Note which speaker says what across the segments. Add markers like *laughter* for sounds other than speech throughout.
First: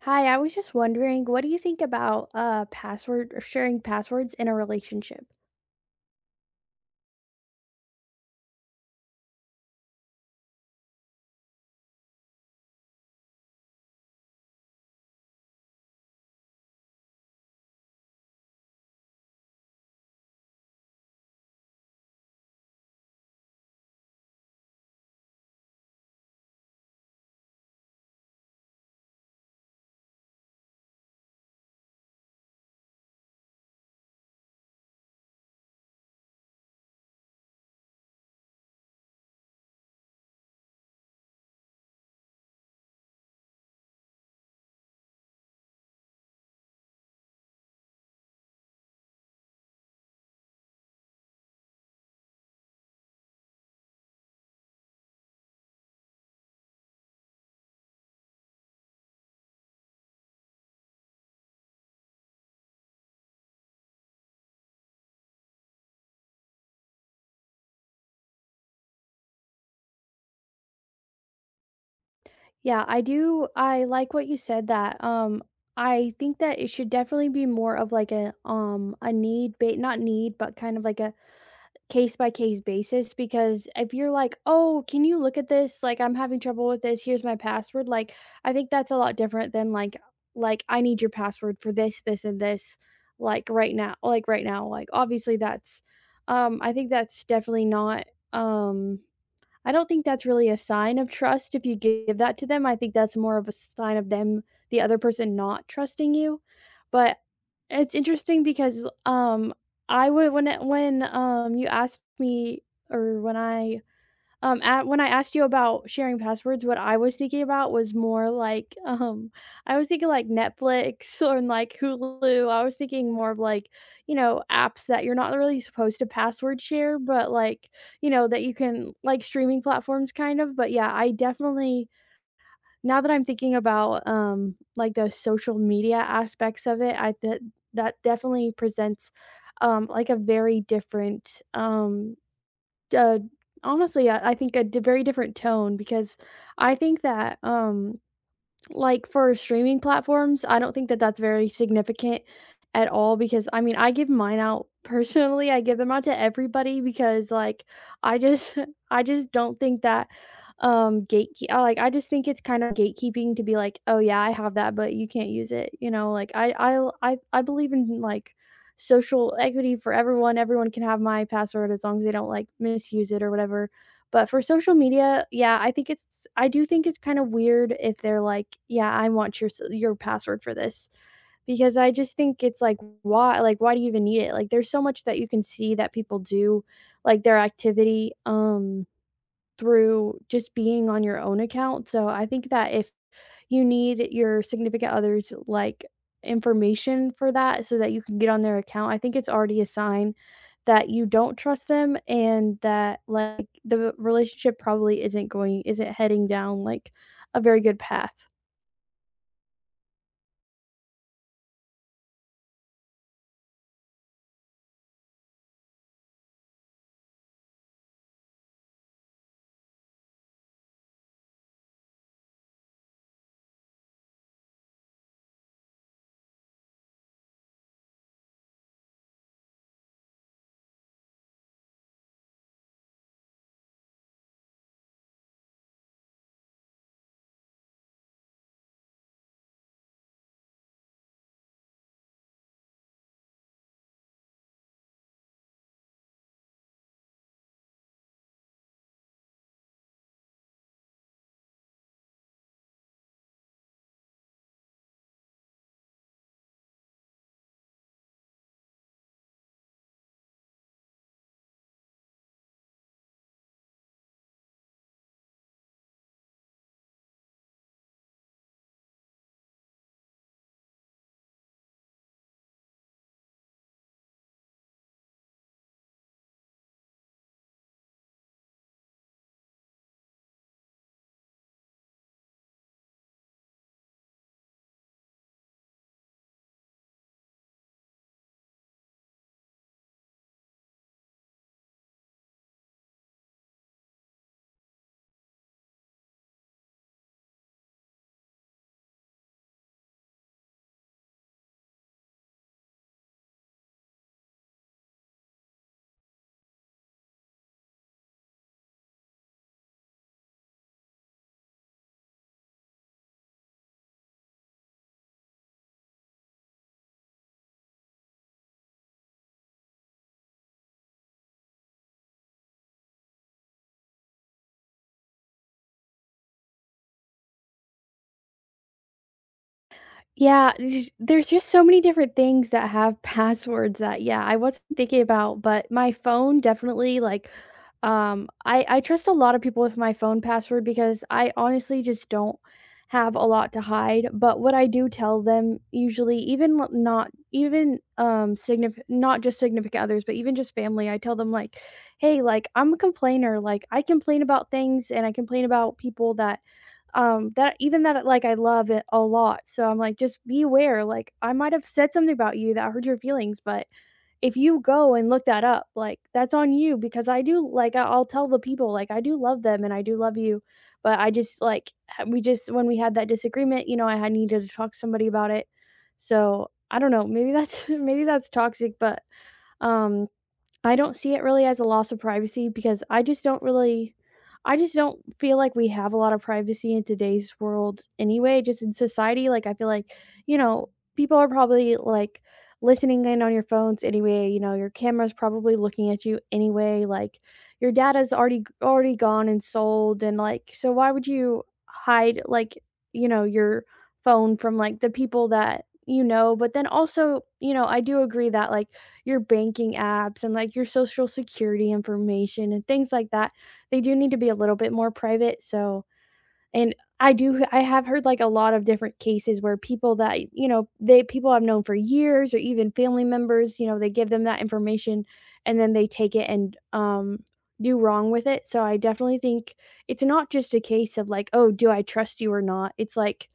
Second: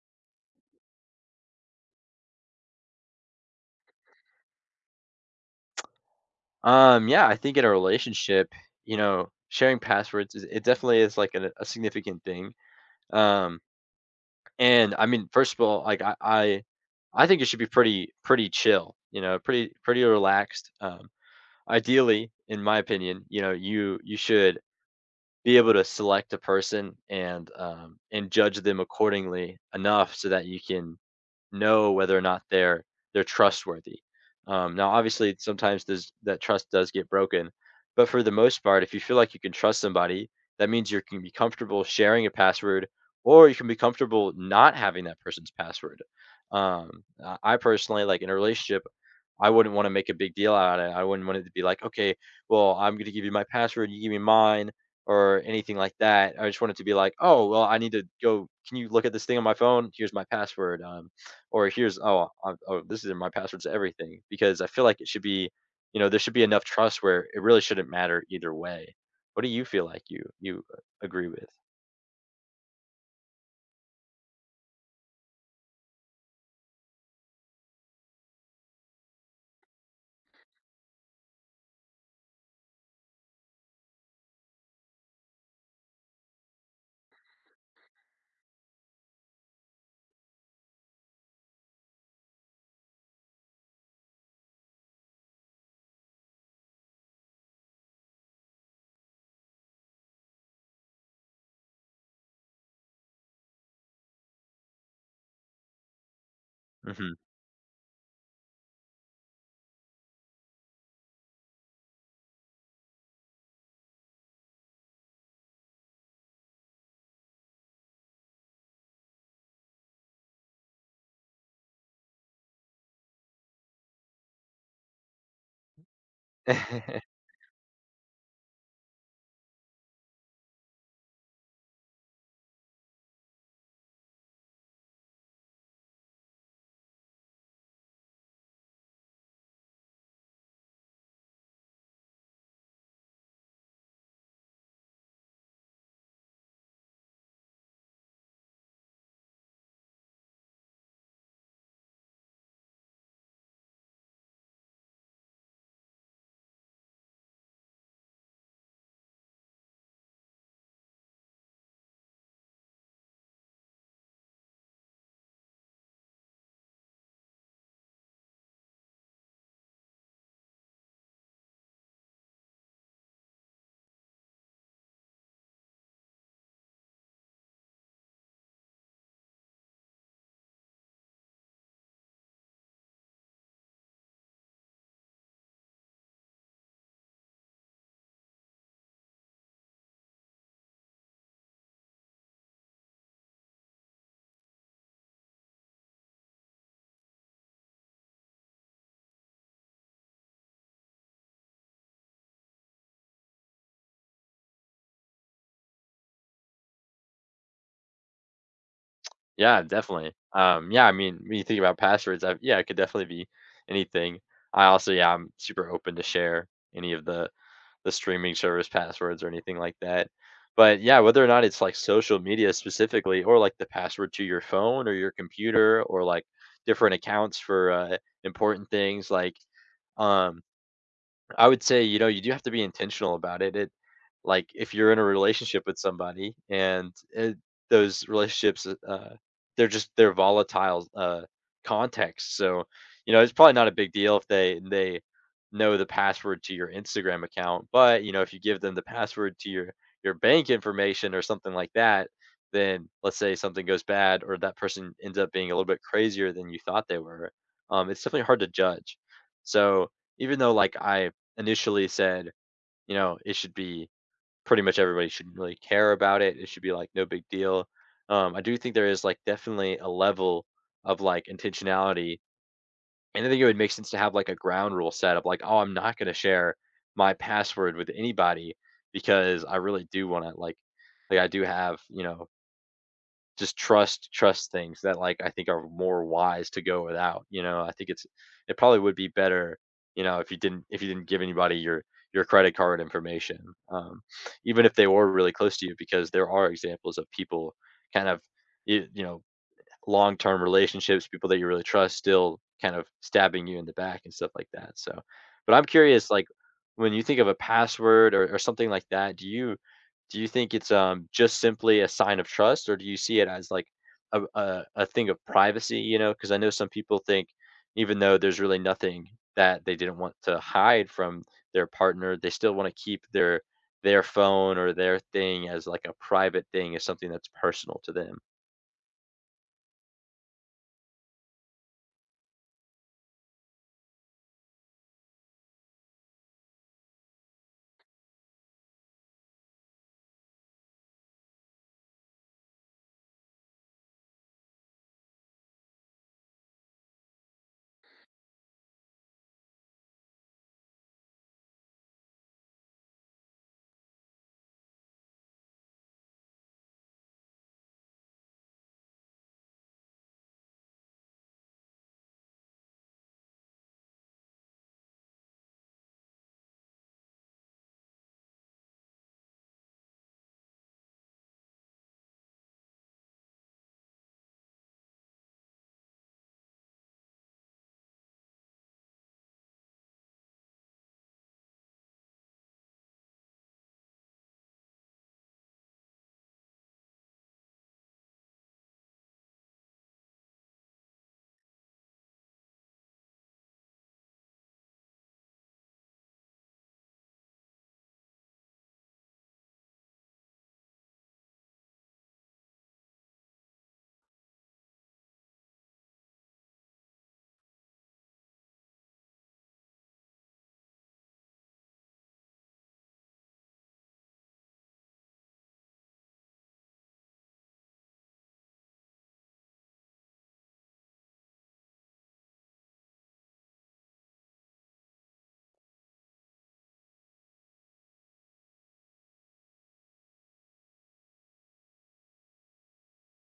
Speaker 1: Hi, I was just wondering, what do you think about password or sharing passwords in a relationship?
Speaker 2: Yeah, I think in a relationship, sharing passwords is it definitely is like a significant thing. Um, and I mean, first of all, like I think it should be pretty chill. Pretty relaxed. Ideally, in my opinion, you should be able to select a person and judge them accordingly enough so that you can know whether or not they're trustworthy. Now, obviously, sometimes that trust does get broken, but for the most part, if you feel like you can trust somebody, that means you can be comfortable sharing a password, or you can be comfortable not having that person's password. I personally, like in a relationship, I wouldn't want to make a big deal out of it. I wouldn't want it to be like, okay, well, I'm going to give you my password, you give me mine, or anything like that. I just want it to be like, oh, well, I need to go. Can you look at this thing on my phone? Here's my password. Or here's, oh, I oh, this is my password to everything. Because I feel like it should be, there should be enough trust where it really shouldn't matter either way. What do you feel like you agree with?
Speaker 1: Yeah, I like what you said that I think that it should definitely be more of like a need ba not need, but kind of like a case by case basis because if you're like, "Oh, can you look at this? Like, I'm having trouble with this. Here's my password." Like, I think that's a lot different than like I need your password for this, this, and this, like right now, like right now. Like obviously that's I think that's definitely not um I don't think that's really a sign of trust if you give that to them. I think that's more of a sign of the other person not trusting you. But it's interesting because, I would when it when, you asked me or when I at when I asked you about sharing passwords, what I was thinking about was more like, *laughs* I was thinking like Netflix or like Hulu. I was thinking more of like, you know, apps that you're not really supposed to password share,
Speaker 2: Hmm. *laughs*
Speaker 1: but like, you know, that you can like streaming platforms kind of. But yeah, I definitely now that I'm thinking about like the social media aspects of it, I that that definitely presents like a very different uh, honestly, I think a d very different tone because I think that, like, for streaming platforms, I don't think that that's very significant at all because, I mean, I give mine out *laughs* personally, I give them out to everybody because, like, I just *laughs* I just don't think that, gatekeep like, I just think it's kind of gatekeeping to be like, "Oh, yeah, I have that, but you can't use it," you know? Like, I believe in, like, social equity for everyone, everyone can have my password as long as they don't, like, misuse it or whatever. But for social media, yeah, I do think it's kind of weird if they're like, "Yeah, I want your s your password for this," because I just think it's like, why do you even need it? Like, there's so much that you can see that people do, like, their activity, through just being on your own account, so I think that if you need your significant other's, like, information for that so that you can get on their account. I think it's already a sign that you don't trust them and that, like, the relationship probably isn't heading down, like, a very good path.
Speaker 2: Yeah, definitely. Yeah, I mean, when you think about passwords, yeah, it could definitely be anything. I also, yeah, I'm super open to share any of the streaming service passwords or anything like that. But yeah, whether or not it's like social media specifically, or like the password to your phone or your computer, or like different accounts for important things, um, I would say, you do have to be intentional about it. Like if you're in a relationship with somebody and those relationships they're volatile contexts. So, it's probably not a big deal if they know the password to your Instagram account, but if you give them the password to your bank information or something like that, then let's say something goes bad or that person ends up being a little bit crazier than you thought they were. It's definitely hard to judge. So, even though like I initially said, you know, it should be pretty much everybody shouldn't really care about it. It should be like no big deal. I do think there is like definitely a level of like intentionality. And I think it would make sense to have like a ground rule set up like, oh, I'm not going to share my password with anybody because I really do want to like I do have, just trust things that, like, I think are more wise to go without, you know? I think it probably would be better, if you didn't give anybody your credit card information, um, even if they were really close to you because there are examples of people kind of, you know, long-term relationships, people that you really trust still kind of stabbing you in the back and stuff like that. So, but I'm curious, like when you think of a password or something like that, do you think it's just simply a sign of trust, or do you see it as like a thing of privacy? Because I know some people think even though there's really nothing that they didn't want to hide from their partner, they still want to keep their phone or their thing as like a private thing, as something that's personal to them.
Speaker 1: Yeah, there's just so many different things that have *laughs* passwords that, yeah, I wasn't thinking about, but my phone definitely, like, I trust a lot of people with my phone password because I honestly just don't have a lot to hide. But what I do tell them usually, even not even significant, not just significant others, but even just family, I tell them like, hey, like I'm a complainer. Like I complain about things and I complain about people that that even that like, I love it a lot, so I'm like, "Just be aware, like, I might have said something about you that hurt your feelings, but if you go and look that up, like, that's on you," because I do like, I'll tell the people, like, "I do love them and I do love you," but I just, like, ha we just when we had that disagreement, you know, I had needed to talk to somebody about it. So, I don't know, maybe that's *laughs* maybe that's toxic, but, um I don't see it really as a loss of privacy because I just don't feel like we have a lot of privacy in today's world anyway, just in society, like, I feel like, you know, people are probably, like, listening in on your phones anyway, you know, your camera's probably looking at you anyway, like, your data's already gone and sold and, like, so why would you hide, like, you know, your phone from, like, the people that you know? But then also, you know, I do agree that, like, your banking apps and like your social security information and things like that. They do need to be a little bit more private. So, and I do, I have heard like a lot of different cases where people that, you know, people I've known for years or even family members, you know, they give them that information and then they take it and, do wrong with it. So I definitely think it's not just a case of like, oh, do I trust you or not?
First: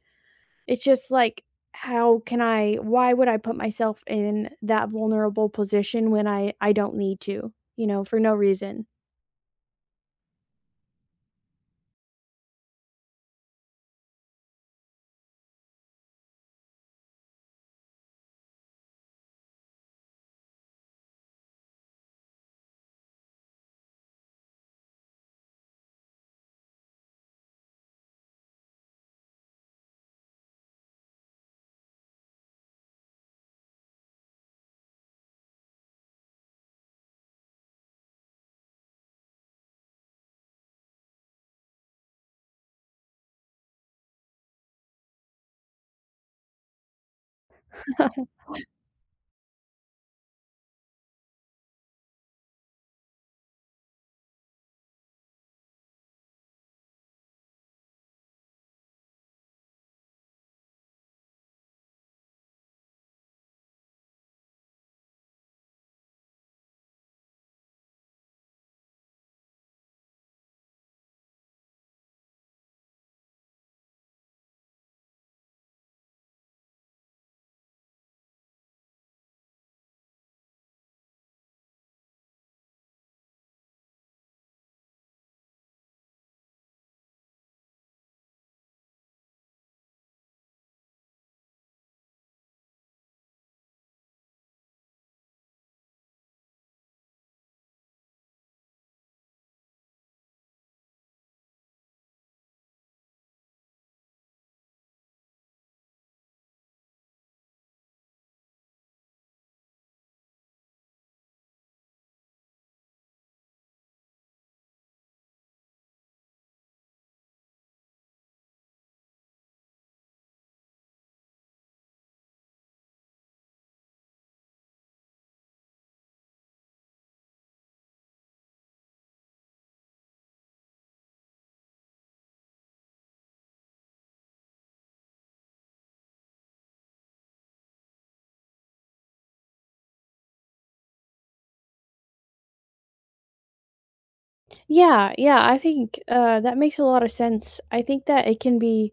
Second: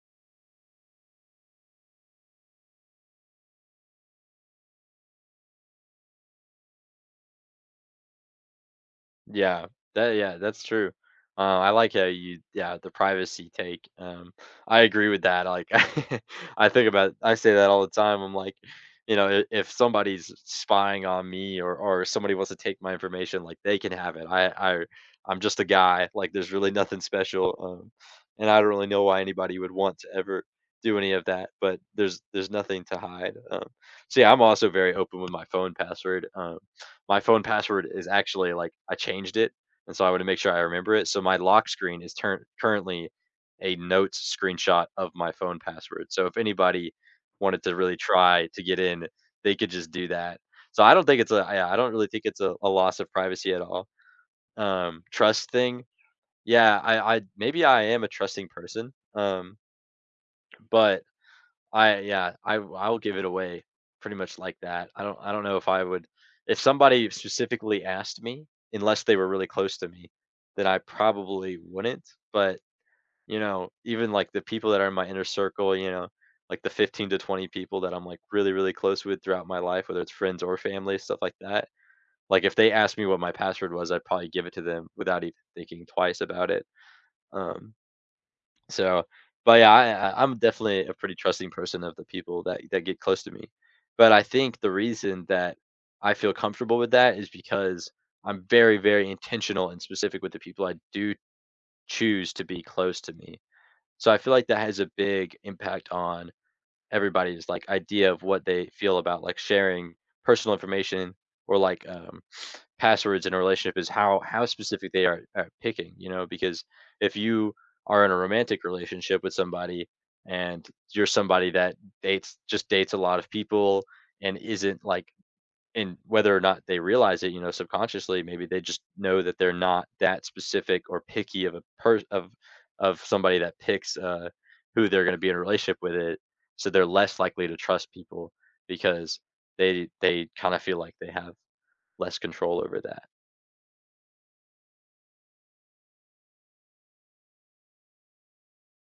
Speaker 1: It's just like, how can I why would I put myself in that vulnerable position when I don't need to, you know, for no reason.
Speaker 2: Yeah, that yeah, that's true. I like how you Yeah, the privacy take. I agree with that. Like *laughs* I think about I say that all the time. I'm like, if somebody's spying on me or somebody wants to take my information, like they can have it. I I'm just a guy. Like there's really nothing special. Um, and I don't really know why anybody would want to ever do any of that, but there's nothing to hide. So yeah, I'm also very open with my phone password. My phone password is actually like I changed it, and so I want to make sure I remember it. So my lock screen is turn currently a notes screenshot of my phone password. So if anybody wanted to really try to get in, they could just do that. So I don't really think it's a loss of privacy at all. Trust thing, yeah, I maybe I am a trusting person, but I yeah, I will give it away pretty much like that. I don't know if I would if somebody specifically asked me, unless they were really close to me, then I probably wouldn't, but, even, like, the people that are in my inner circle, like, the 15 to 20 people that I'm, like, really, really close with throughout my life, whether it's friends or family, stuff like that, like, if they asked me what my password was, I'd probably give it to them without even thinking twice about it, um so, but yeah, I'm definitely a pretty trusting person of the people that get close to me. But I think the reason that I feel comfortable with that is because I'm very, very intentional and specific with the people I do choose to be close to me. So I feel like that has a big impact on everybody's like idea of what they feel about like sharing personal information or like passwords in a relationship is how specific they are at picking, because if you are in a romantic relationship with somebody and you're somebody that dates a lot of people and isn't like and whether or not they realize it, subconsciously, maybe they just know that they're not that specific or picky of a per of somebody that picks who they're going to be in a relationship with it. So they're less likely to trust people because they kind of feel like they have less control over that.
Speaker 1: Yeah, yeah, I think, that makes a lot of sense. I think that it can be,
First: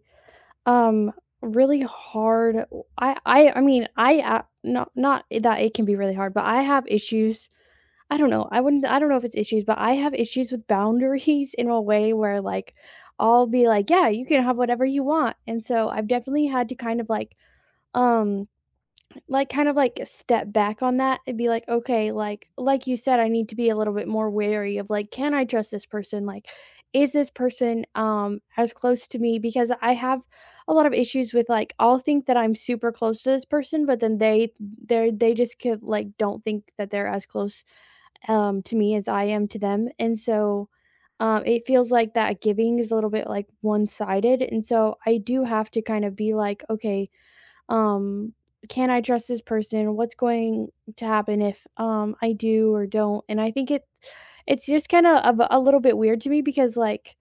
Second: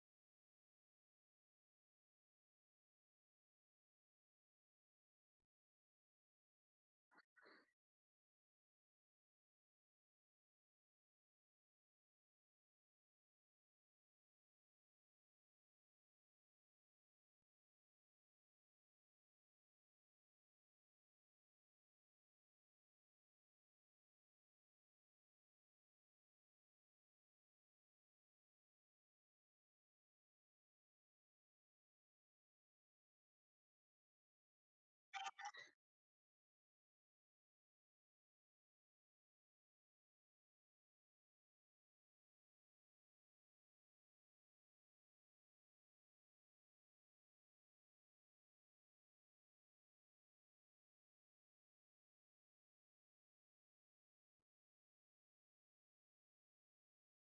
Speaker 1: um, really hard I I I mean, I a not not that it can be really hard, but I have issues. I don't know, I don't know if it's issues, but I have issues with boundaries in a way where, like, I'll be like, "Yeah, you can have whatever you want," and so I've definitely had to kind of, Um, like, kind of, like, step back on that and be like, "Okay," like you said, I need to be a little bit more wary of, like, "Can I trust this person?" Like, "Is this person, as close to me?" Because I have a lot of issues with, like, I'll think that I'm super close to this person, but then they just don't think that they're as close, to me as I am to them, and so, it feels like that giving is a little bit, like, one-sided, and so I do have to kind of be like, "Okay, um, can I trust this person? What's going to happen if I do or don't? And I think it's just kind of a little bit weird to me because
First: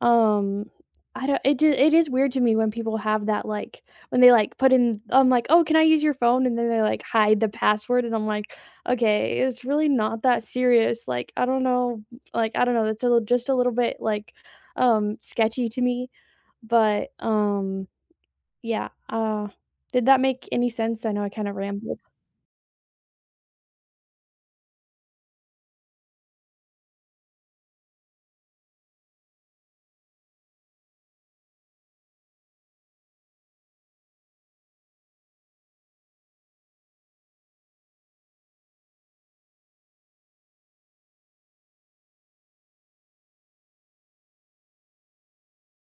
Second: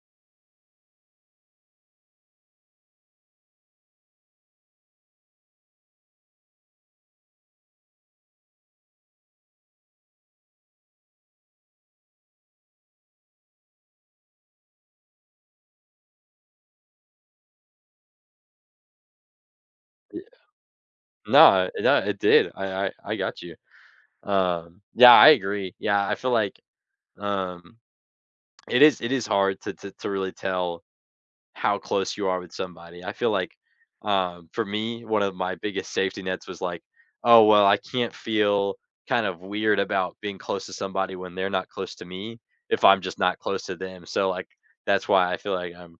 Speaker 1: um I don't it is weird to me when people have that when they like put in I'm like, "Oh, can I use your phone?" and then they like hide the password and I'm like, "Okay, it's really not that serious." Like, I don't know, like I don't know, that's a little, just a little bit like sketchy to me, but yeah, did that make any sense? I know I kinda
Speaker 2: No, no,
Speaker 1: rambled.
Speaker 2: it did. I got you. Yeah, I agree. Yeah, I feel like um, it is hard to really tell how close you are with somebody. I feel like for me, one of my biggest safety nets was like, oh well, I can't feel kind of weird about being close to somebody when they're not close to me if I'm just not close to them. So like that's why I feel like I'm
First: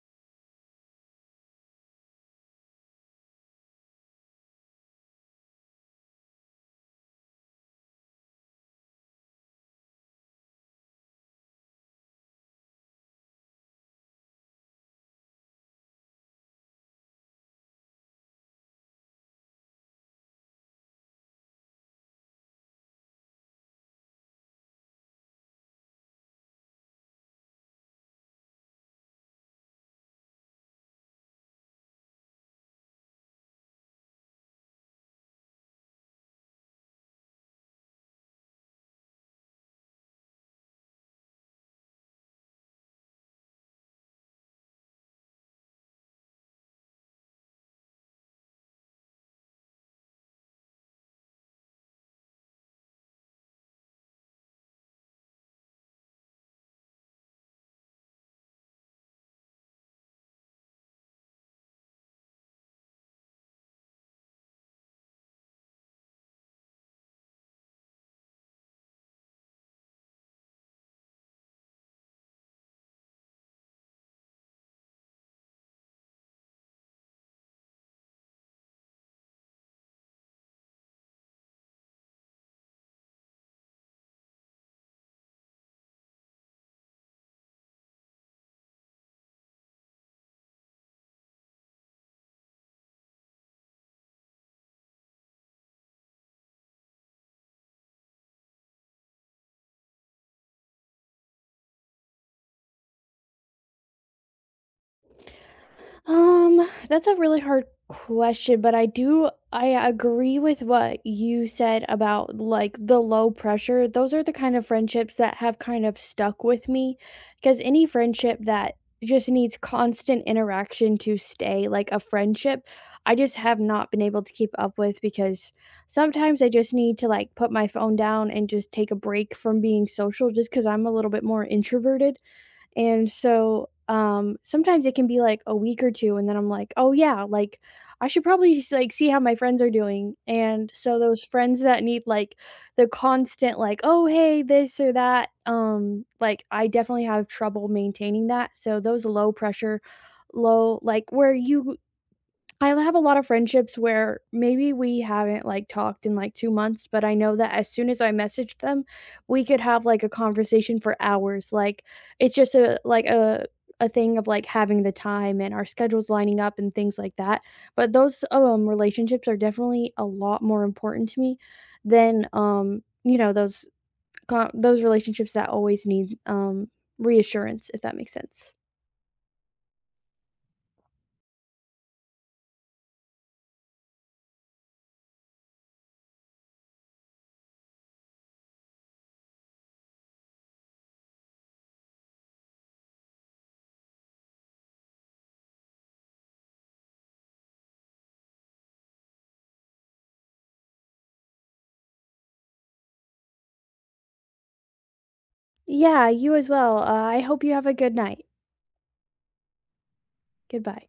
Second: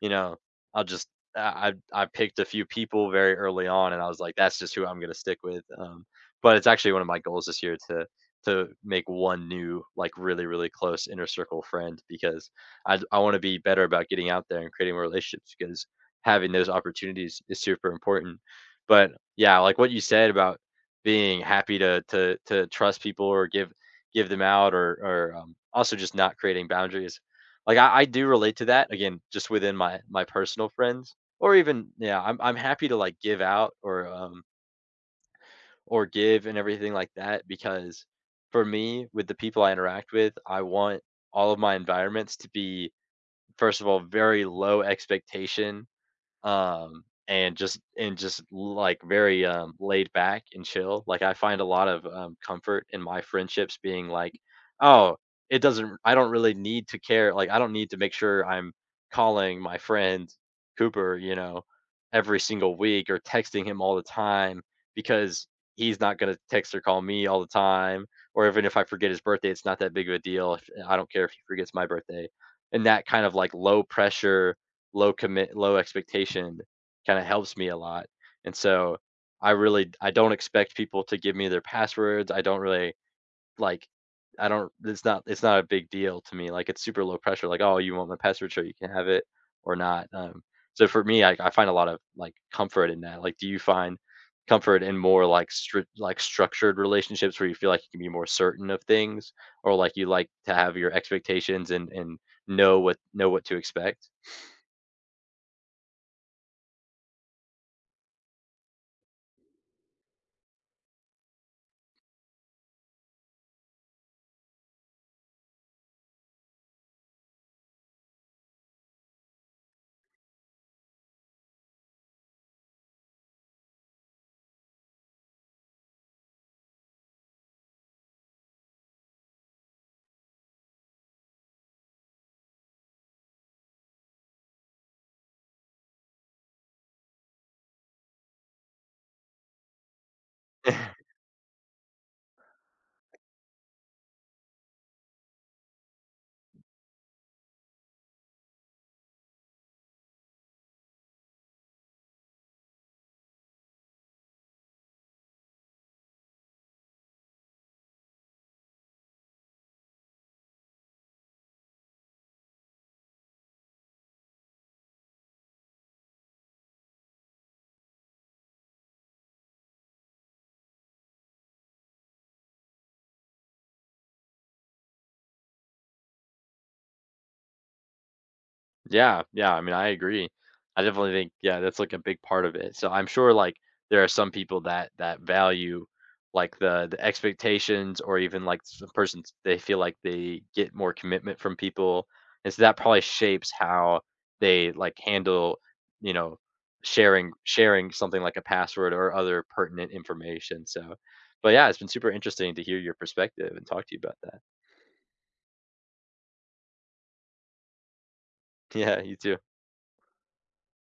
Speaker 2: you know, I'll just I picked a few people very early on, and I was like, "That's just who I'm gonna stick with." But it's actually one of my goals this year to make one new, like, really, really close inner circle friend because I wanna be better about getting out there and creating relationships because having those opportunities is super important. But, yeah, like what you said about being happy to trust people or give them out or also just not creating boundaries. Like I do relate to that again, just within my personal friends, or even yeah, I'm happy to like give out or give and everything like that because for me with the people I interact with, I want all of my environments to be first of all very low expectation, and just like very laid back and chill. Like I find a lot of comfort in my friendships being like, oh, it doesn't. I don't really need to care. Like I don't need to make sure I'm calling my friend Cooper, every single week or texting him all the time because he's not going to text or call me all the time. Or even if I forget his birthday, it's not that big of a deal. I don't care if he forgets my birthday. And that kind of like low pressure, low commit, low expectation kind of helps me a lot. And so I don't expect people to give me their passwords. I don't really like I don't It's not a big deal to me. Like it's super low pressure. Like, oh, you want my password, sure you can have it or not. So for me I find a lot of like comfort in that. Like do you find comfort in more like like structured relationships where you feel like you can be more certain of things or like you like to have your expectations and know what to expect?
Speaker 1: That's a really hard question, but I agree with what you said about, like, the low pressure. Those are the kind of friendships that have kind of stuck with me, because any friendship that just needs constant interaction to stay, like a friendship, I just have not been able to keep up with because sometimes I just need to, like, put my phone down and just take a break from being social just because 'cause I'm a little bit more introverted. And so, sometimes it can be like a week or 2, and then I'm like, "Oh, yeah, like, I should probably just, like, see how my friends are doing." And
Speaker 2: *laughs*
Speaker 1: so those friends that need, like, the constant, like, "Oh, hey, this or that," like, I definitely have trouble maintaining that. So those low pressure, low like, where you I have a lot of friendships where maybe we haven't, like, talked in, like, 2 months, but I know that as soon as I messaged them, we could have, like, a conversation for hours, like, it's just a like, a thing of, like, having the time and our schedules lining up and things like that, but those, relationships are definitely a lot more important to me than, you know, those co those relationships that always need, reassurance, if that makes sense.
Speaker 2: Yeah, yeah, I mean, I agree. I definitely think, yeah, that's like a big part of it. So I'm sure like there are some people that value like the expectations or even like some persons they feel like they get more commitment from people. And so that probably shapes how they like handle, you know, sharing something like a password or other pertinent information. So but yeah, it's been super interesting to hear your perspective and talk to you about that.
Speaker 1: Yeah, you as well, I hope you have a good night.
Speaker 2: *laughs* Yeah, you too.
Speaker 1: Goodbye.